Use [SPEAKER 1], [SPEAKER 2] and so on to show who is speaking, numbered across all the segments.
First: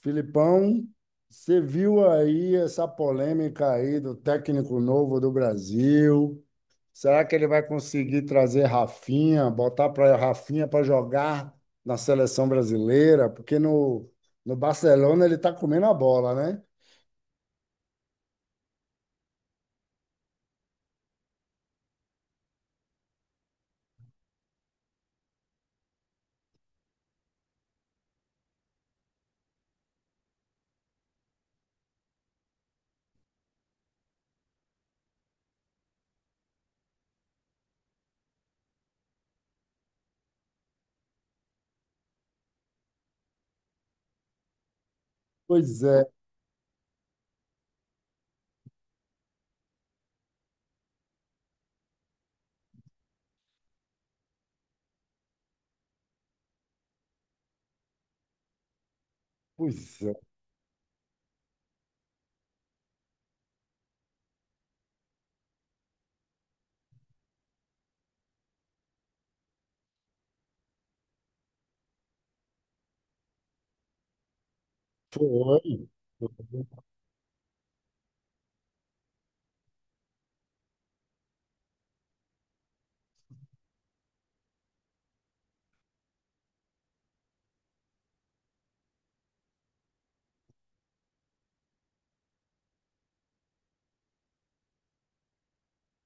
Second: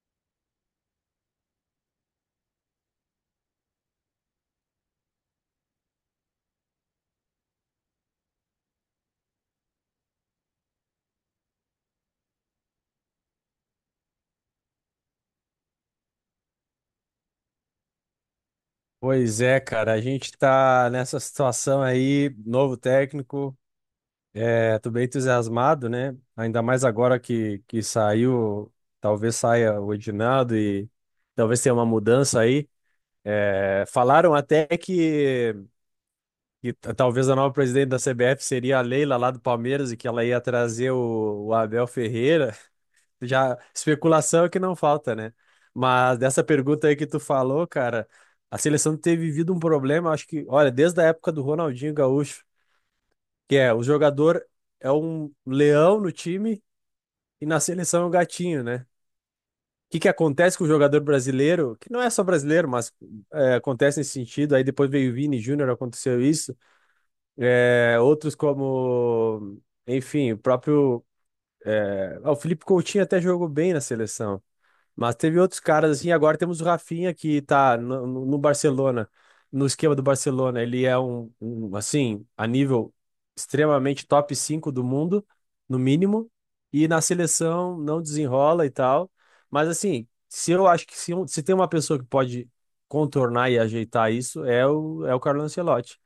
[SPEAKER 1] Filipão, você viu aí essa polêmica aí do técnico novo do Brasil? Será que ele vai conseguir trazer Rafinha, botar para Rafinha para jogar na seleção brasileira? Porque no Barcelona ele está comendo a bola, né?
[SPEAKER 2] Pois é, cara, a gente tá nessa situação aí, novo técnico, tô bem entusiasmado, né? Ainda mais agora que saiu, talvez saia o Edinaldo e talvez tenha uma mudança aí. Falaram até que talvez a nova presidente da CBF seria a Leila lá do Palmeiras e que ela ia trazer o Abel Ferreira. Já especulação é que não falta, né?
[SPEAKER 1] Pois é,
[SPEAKER 2] Mas dessa pergunta aí que tu falou, cara, a seleção tem vivido um problema, acho que, olha, desde a época do Ronaldinho Gaúcho, que é o jogador é um leão no time e na seleção é um gatinho, né? O
[SPEAKER 1] pois
[SPEAKER 2] que que
[SPEAKER 1] é.
[SPEAKER 2] acontece com o jogador brasileiro, que não é só brasileiro, mas acontece nesse sentido, aí depois veio o Vini Júnior, aconteceu isso, é, outros como, enfim, o próprio, o Felipe Coutinho até jogou bem na seleção. Mas teve outros
[SPEAKER 1] Foi.
[SPEAKER 2] caras assim. Agora temos o Rafinha que tá no Barcelona, no esquema do Barcelona. Ele é um, assim, a nível extremamente top 5 do mundo, no mínimo. E na seleção não desenrola e tal. Mas assim, se eu acho que se, um- se tem uma pessoa que pode contornar e ajeitar isso, é é o Carlo Ancelotti.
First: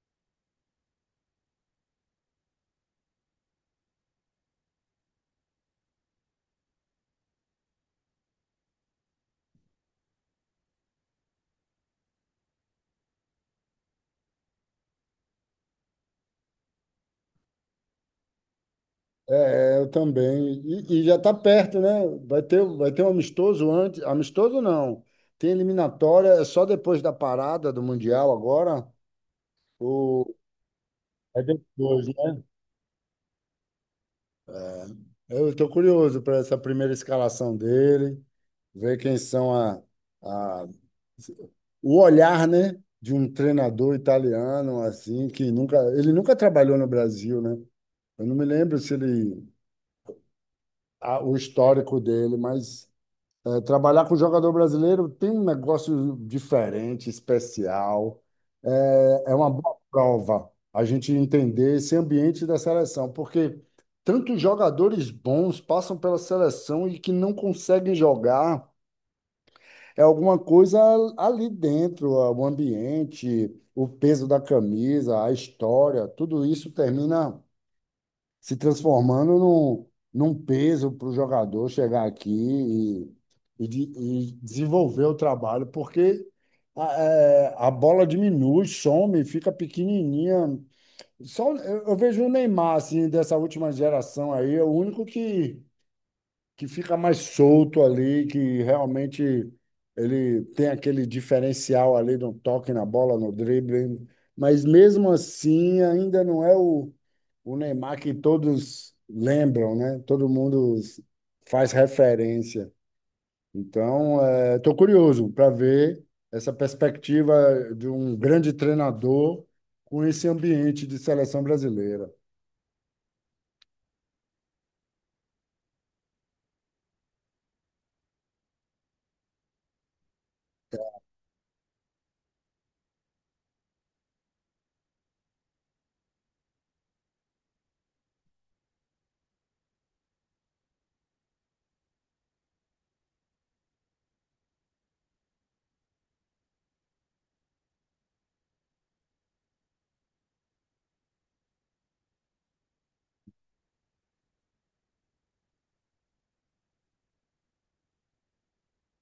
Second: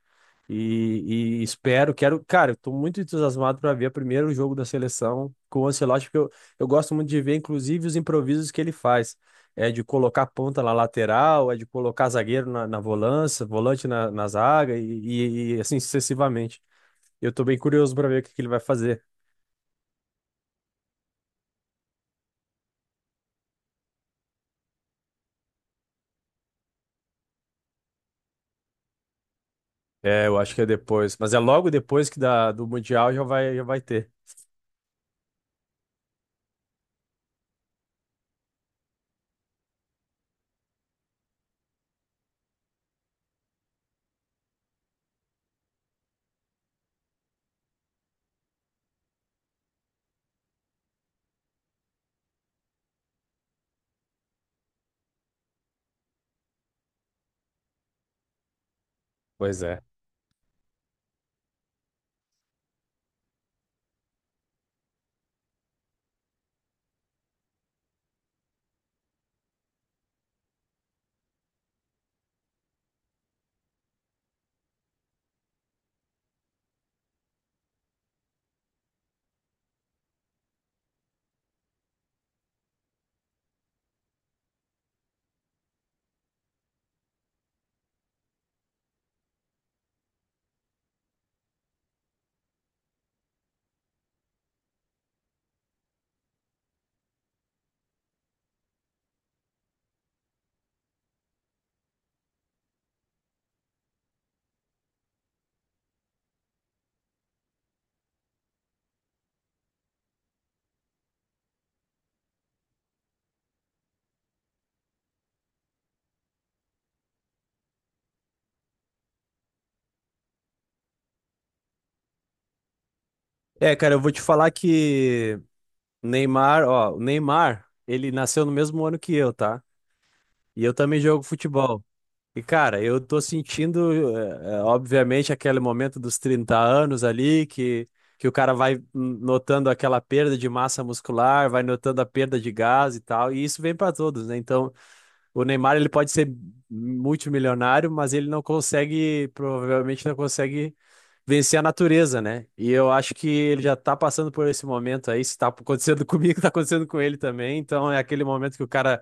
[SPEAKER 2] E espero, quero, cara, eu tô muito entusiasmado para ver primeiro o jogo da seleção com o Ancelotti, eu gosto muito de ver, inclusive, os improvisos que ele faz. É de colocar ponta na lateral, é de colocar zagueiro na volância, volante na zaga e assim sucessivamente. Eu tô bem curioso para ver que ele vai fazer.
[SPEAKER 1] É, é, eu também. E já está perto, né? Vai ter um amistoso antes. Amistoso não. Tem eliminatória, é só depois da parada do Mundial agora.
[SPEAKER 2] É,
[SPEAKER 1] O,
[SPEAKER 2] eu acho que é depois, mas é
[SPEAKER 1] É
[SPEAKER 2] logo
[SPEAKER 1] depois,
[SPEAKER 2] depois que
[SPEAKER 1] né?
[SPEAKER 2] da, do Mundial já vai ter.
[SPEAKER 1] Eu estou curioso para essa primeira escalação dele, ver quem são a, o olhar, né, de um treinador italiano assim que nunca, ele nunca trabalhou no Brasil, né? Eu não me lembro se ele o histórico dele, mas é, trabalhar com jogador brasileiro tem um negócio diferente, especial. É uma
[SPEAKER 2] Pois
[SPEAKER 1] boa
[SPEAKER 2] é.
[SPEAKER 1] prova a gente entender esse ambiente da seleção, porque tantos jogadores bons passam pela seleção e que não conseguem jogar. É alguma coisa ali dentro, é o ambiente, o peso da camisa, a história, tudo isso termina se transformando num, peso para o jogador chegar aqui e desenvolver o trabalho, porque a bola diminui, some, fica pequenininha. Só, eu vejo o Neymar, assim, dessa última geração aí, é o único que fica mais solto ali, que realmente ele tem aquele diferencial ali no toque na bola, no drible, mas mesmo assim ainda não é o Neymar que todos lembram, né? Todo mundo faz referência. Então, estou curioso para ver essa perspectiva de um grande treinador com esse ambiente de seleção brasileira.
[SPEAKER 2] É, cara, eu vou te falar que Neymar, ó, o Neymar, ele nasceu no mesmo ano que eu, tá? E eu também jogo futebol. E, cara, eu tô sentindo, obviamente, aquele momento dos 30 anos ali, que o cara vai notando aquela perda de massa muscular, vai notando a perda de gás e tal, e isso vem para todos, né? Então, o Neymar, ele pode ser multimilionário, mas ele não consegue, provavelmente não consegue vencer a natureza, né? E eu acho que ele já tá passando por esse momento aí, se tá acontecendo comigo, tá acontecendo com ele também, então é aquele momento que o cara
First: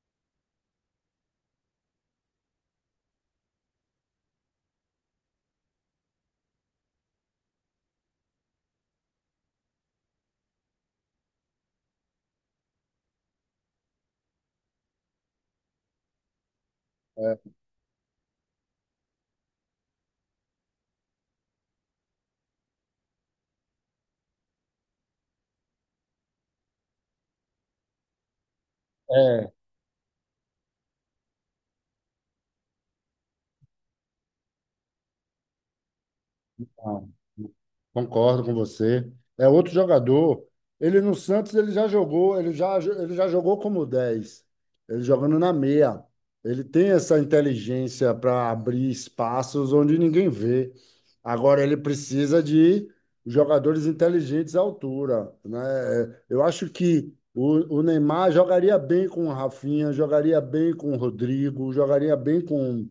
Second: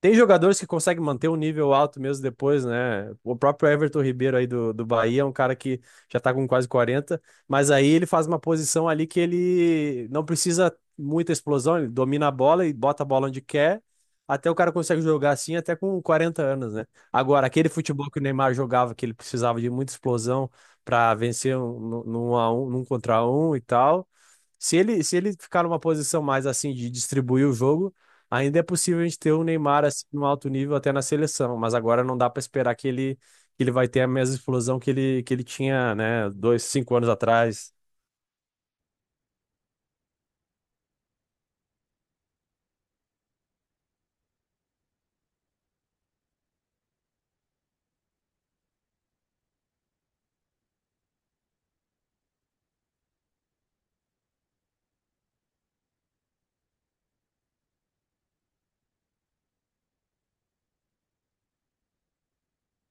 [SPEAKER 2] tem jogadores que conseguem manter um nível alto mesmo depois, né? O próprio Everton Ribeiro aí do Bahia é um cara que já tá com quase 40, mas aí ele faz uma posição ali que ele não precisa muita explosão, ele domina a bola e bota a bola onde quer, até o cara consegue jogar assim até com 40 anos, né?
[SPEAKER 1] É,
[SPEAKER 2] Agora, aquele futebol que o Neymar jogava, que ele precisava de muita explosão para vencer num contra um e tal, se ele ficar numa posição mais assim de distribuir o jogo. Ainda é possível a gente ter o
[SPEAKER 1] é,
[SPEAKER 2] Neymar assim, no alto nível até na seleção, mas agora não dá para esperar que ele vai ter a mesma explosão que ele tinha, né, dois, cinco
[SPEAKER 1] ah.
[SPEAKER 2] anos atrás.
[SPEAKER 1] Concordo com você. É outro jogador. Ele no Santos ele já jogou, ele já jogou como 10. Ele jogando na meia. Ele tem essa inteligência para abrir espaços onde ninguém vê. Agora ele precisa de jogadores inteligentes à altura, né? Eu acho que o Neymar jogaria bem com o Rafinha, jogaria bem com o Rodrigo, jogaria bem com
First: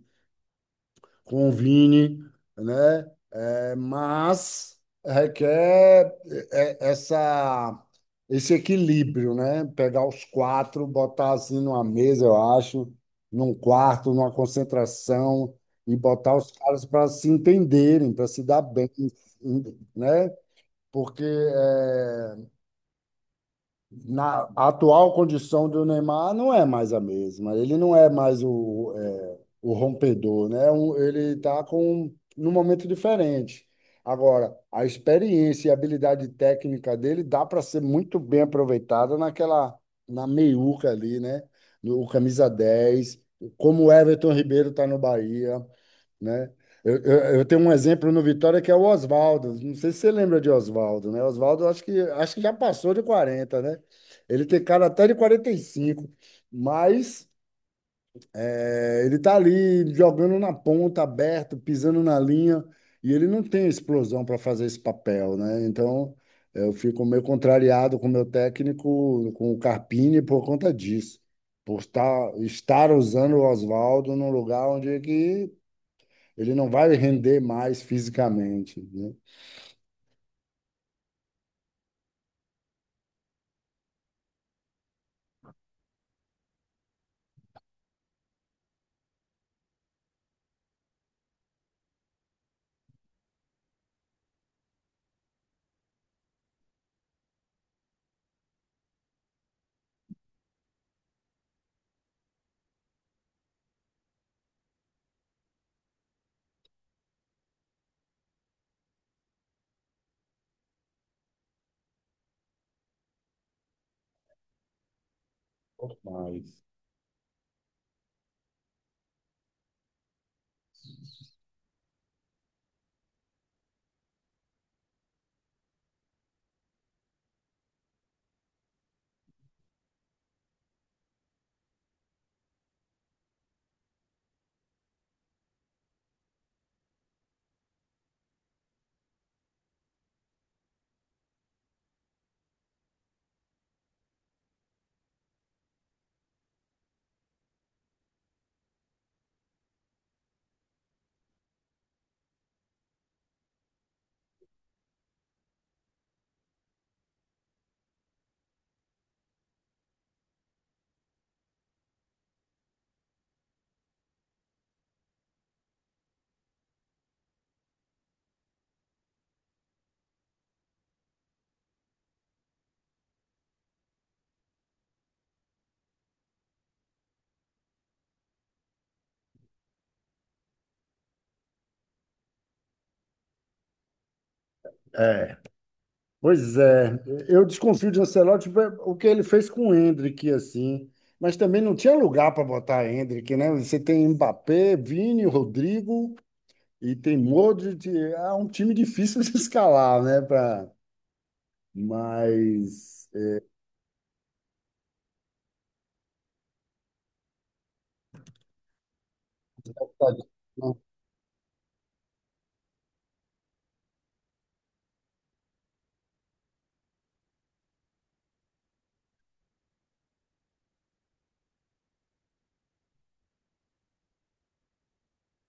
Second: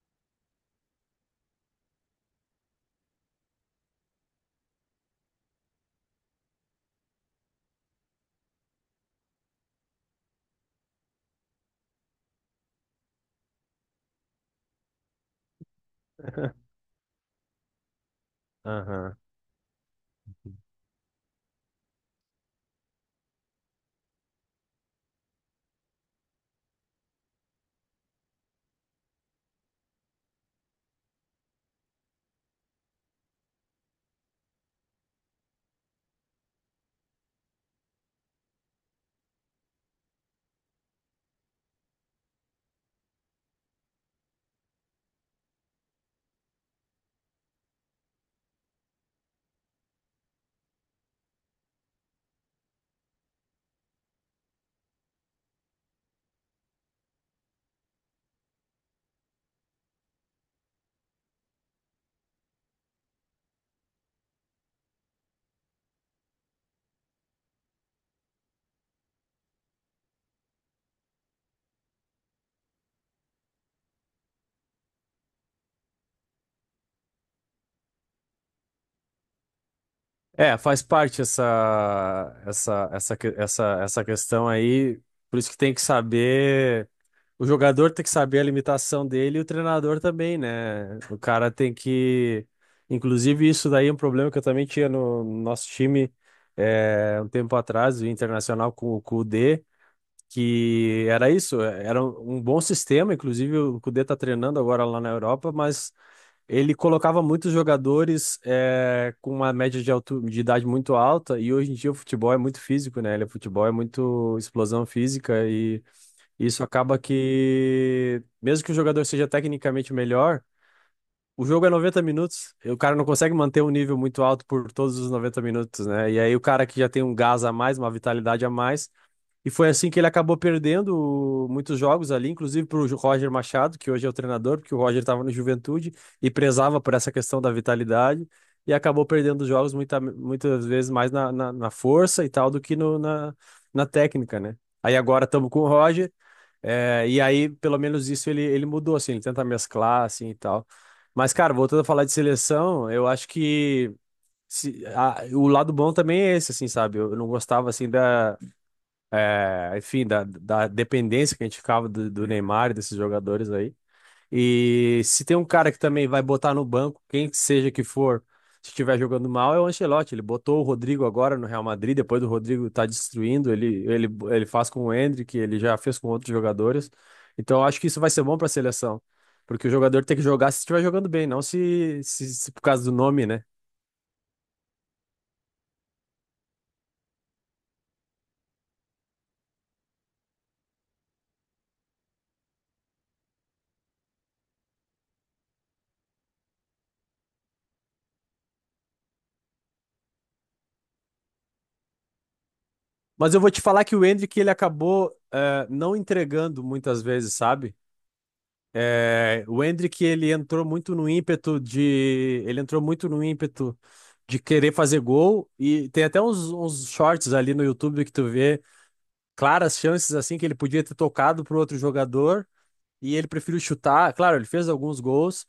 [SPEAKER 1] com o Vini, né? É, mas requer é, é, essa, esse equilíbrio, né? Pegar os quatro, botar assim numa mesa, eu acho, num quarto, numa concentração, e botar os caras para se entenderem, para se dar bem,
[SPEAKER 2] Aham.
[SPEAKER 1] né? Porque na atual condição do Neymar não é mais a mesma. Ele não é mais o rompedor, né? Ele está com num momento diferente. Agora, a experiência e a habilidade técnica dele dá para ser muito bem aproveitada naquela na meiuca ali, né? No o camisa 10 como o Everton Ribeiro está no Bahia, né? Eu tenho um exemplo no Vitória que é o Oswaldo. Não sei se você lembra de Oswaldo, né? Oswaldo acho que já passou de 40, né? Ele tem cara até de 45, mas ele tá ali jogando na ponta, aberto, pisando na linha, e ele não tem explosão para fazer esse papel, né? Então eu fico meio contrariado com o meu técnico, com o Carpini, por conta disso. Por estar usando o Oswaldo num lugar onde é que ele não vai render mais fisicamente, né?
[SPEAKER 2] É, faz parte essa, essa questão aí, por isso que tem que saber. O jogador tem que saber a limitação dele e o treinador também, né? O cara tem que. Inclusive, isso daí é um problema que eu também tinha no nosso time, um tempo atrás, o Internacional com o Kudê, que era isso, era um bom sistema. Inclusive, o Kudê tá treinando agora lá na Europa, mas ele colocava muitos jogadores com uma média de idade muito alta, e hoje em dia o futebol é muito físico, né? Ele, o futebol é muito explosão física,
[SPEAKER 1] Mas,
[SPEAKER 2] isso acaba que, mesmo que o jogador seja tecnicamente melhor, o jogo é 90 minutos, e o cara não consegue manter um nível muito alto por todos os 90 minutos, né? E aí o cara que já tem um gás a mais, uma vitalidade a mais, e foi assim que ele acabou perdendo muitos jogos ali, inclusive pro Roger Machado, que hoje é o treinador, porque o Roger estava no Juventude e prezava por essa questão da vitalidade, e acabou perdendo os jogos muita, muitas vezes mais na força e tal do que no, na, na técnica, né? Aí agora estamos com o Roger. É, e aí, pelo menos isso ele mudou, assim, ele tenta mesclar, assim, e tal. Mas, cara, voltando a falar de seleção, eu acho que o lado bom também é esse, assim, sabe? Eu não gostava, assim, da, é, enfim, da, da dependência que a gente ficava do Neymar e desses jogadores aí. E se tem um cara que também vai botar no banco, quem seja que for, se estiver jogando mal, é o Ancelotti. Ele botou o Rodrigo agora no Real Madrid, depois do Rodrigo tá destruindo, ele faz com o Endrick, ele já fez com outros jogadores. Então eu acho que isso vai ser bom para a seleção, porque o jogador tem que jogar se estiver jogando bem, não se por causa do nome, né?
[SPEAKER 1] é, pois é. Eu desconfio de Ancelotti tipo, o que ele fez com o Endrick, assim. Mas também não tinha lugar para botar Endrick, né? Você tem Mbappé, Vini, Rodrigo e tem Modric. É um time difícil de escalar, né? Pra... Mas...
[SPEAKER 2] Mas
[SPEAKER 1] é,
[SPEAKER 2] eu vou te falar que o Endrick ele acabou não entregando muitas vezes, sabe? É, o Endrick, ele entrou muito no ímpeto de querer fazer gol e tem até uns shorts ali no YouTube que tu vê claras chances assim que ele podia ter tocado pro outro jogador e ele preferiu chutar. Claro, ele fez alguns gols,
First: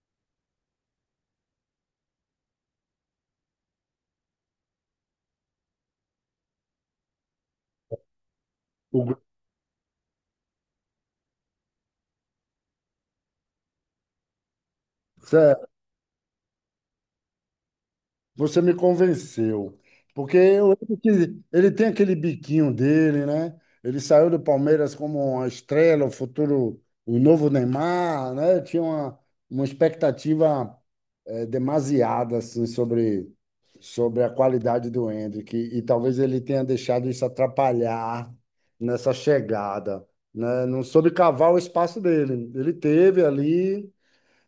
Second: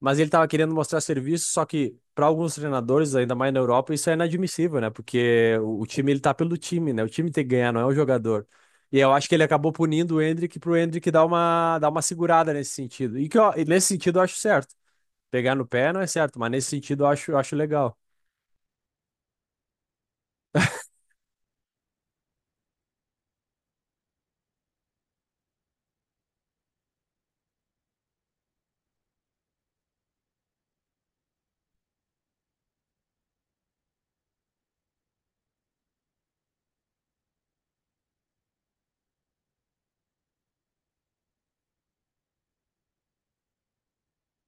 [SPEAKER 2] mas ele estava querendo mostrar serviço, só que para alguns treinadores, ainda mais na Europa, isso é inadmissível, né? Porque o time ele tá pelo time, né? O time tem que ganhar, não é o jogador. E eu
[SPEAKER 1] O...
[SPEAKER 2] acho que ele acabou punindo o Endrick pro Endrick dar uma segurada nesse sentido. E nesse sentido eu acho certo. Pegar no pé não é certo, mas nesse sentido eu acho legal.
[SPEAKER 1] Você me convenceu. Porque eu lembro que ele tem aquele biquinho dele, né? Ele saiu do Palmeiras como uma estrela, o futuro, o novo Neymar, né? Tinha uma expectativa, demasiada assim, sobre a qualidade do Endrick. E talvez ele tenha deixado isso atrapalhar nessa chegada, né? Não soube cavar o espaço dele. Ele teve ali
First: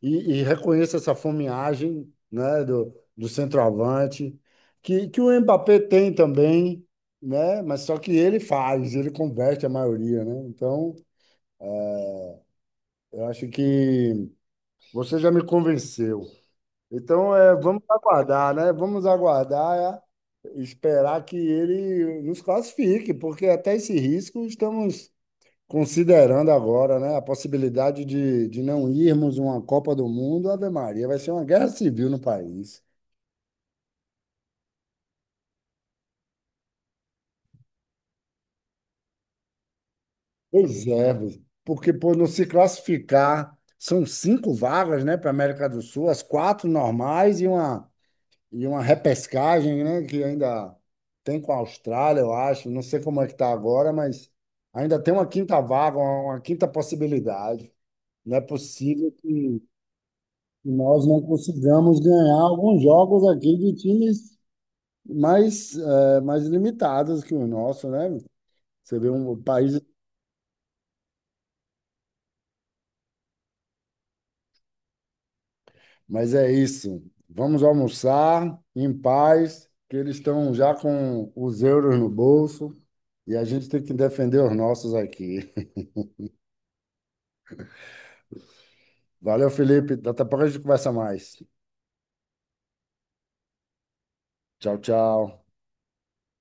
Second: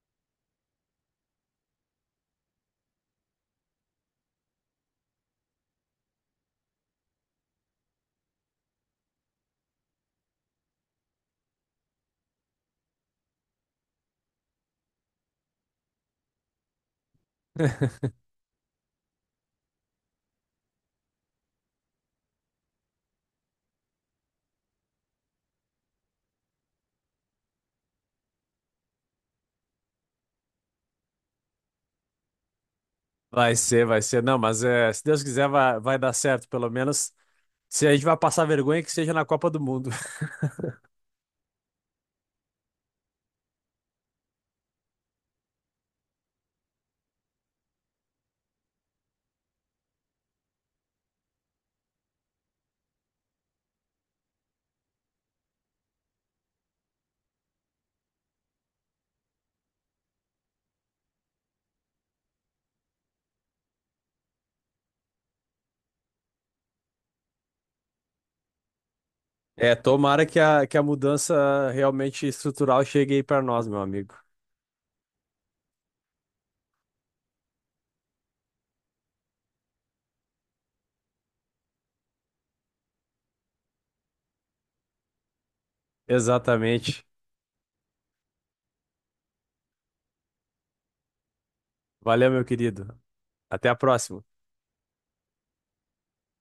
[SPEAKER 1] e reconheça essa fomeagem, né, do centroavante, que o Mbappé tem também, né, mas só que ele faz, ele converte a maioria, né? Então, eu acho que você já me convenceu. Então, vamos aguardar, né? Vamos aguardar, esperar que ele nos classifique, porque até esse risco estamos considerando agora, né, a possibilidade de não irmos uma Copa do Mundo. Ave Maria, vai ser uma guerra civil no país.
[SPEAKER 2] Vai ser, vai ser. Não, mas é, se Deus quiser, vai dar certo, pelo menos. Se a gente vai passar vergonha, que seja na Copa do Mundo.
[SPEAKER 1] Pois é, Bruno. Porque por não se classificar, são cinco vagas, né, para a América do Sul, as quatro normais e uma, repescagem, né, que ainda tem com a Austrália, eu acho. Não sei como é que está agora, mas ainda tem uma quinta vaga, uma quinta possibilidade. Não é possível que nós não consigamos ganhar alguns jogos aqui de times mais limitados que o nosso, né? Você vê um país.
[SPEAKER 2] É, tomara que que a mudança realmente estrutural chegue aí para nós, meu amigo.
[SPEAKER 1] Mas é isso. Vamos almoçar em paz, que eles estão já com os euros no bolso e a gente tem que defender os nossos aqui.
[SPEAKER 2] Exatamente.
[SPEAKER 1] Valeu, Felipe. Daqui a pouco a gente conversa mais.
[SPEAKER 2] Valeu, meu querido. Até a próxima.
[SPEAKER 1] Tchau, tchau.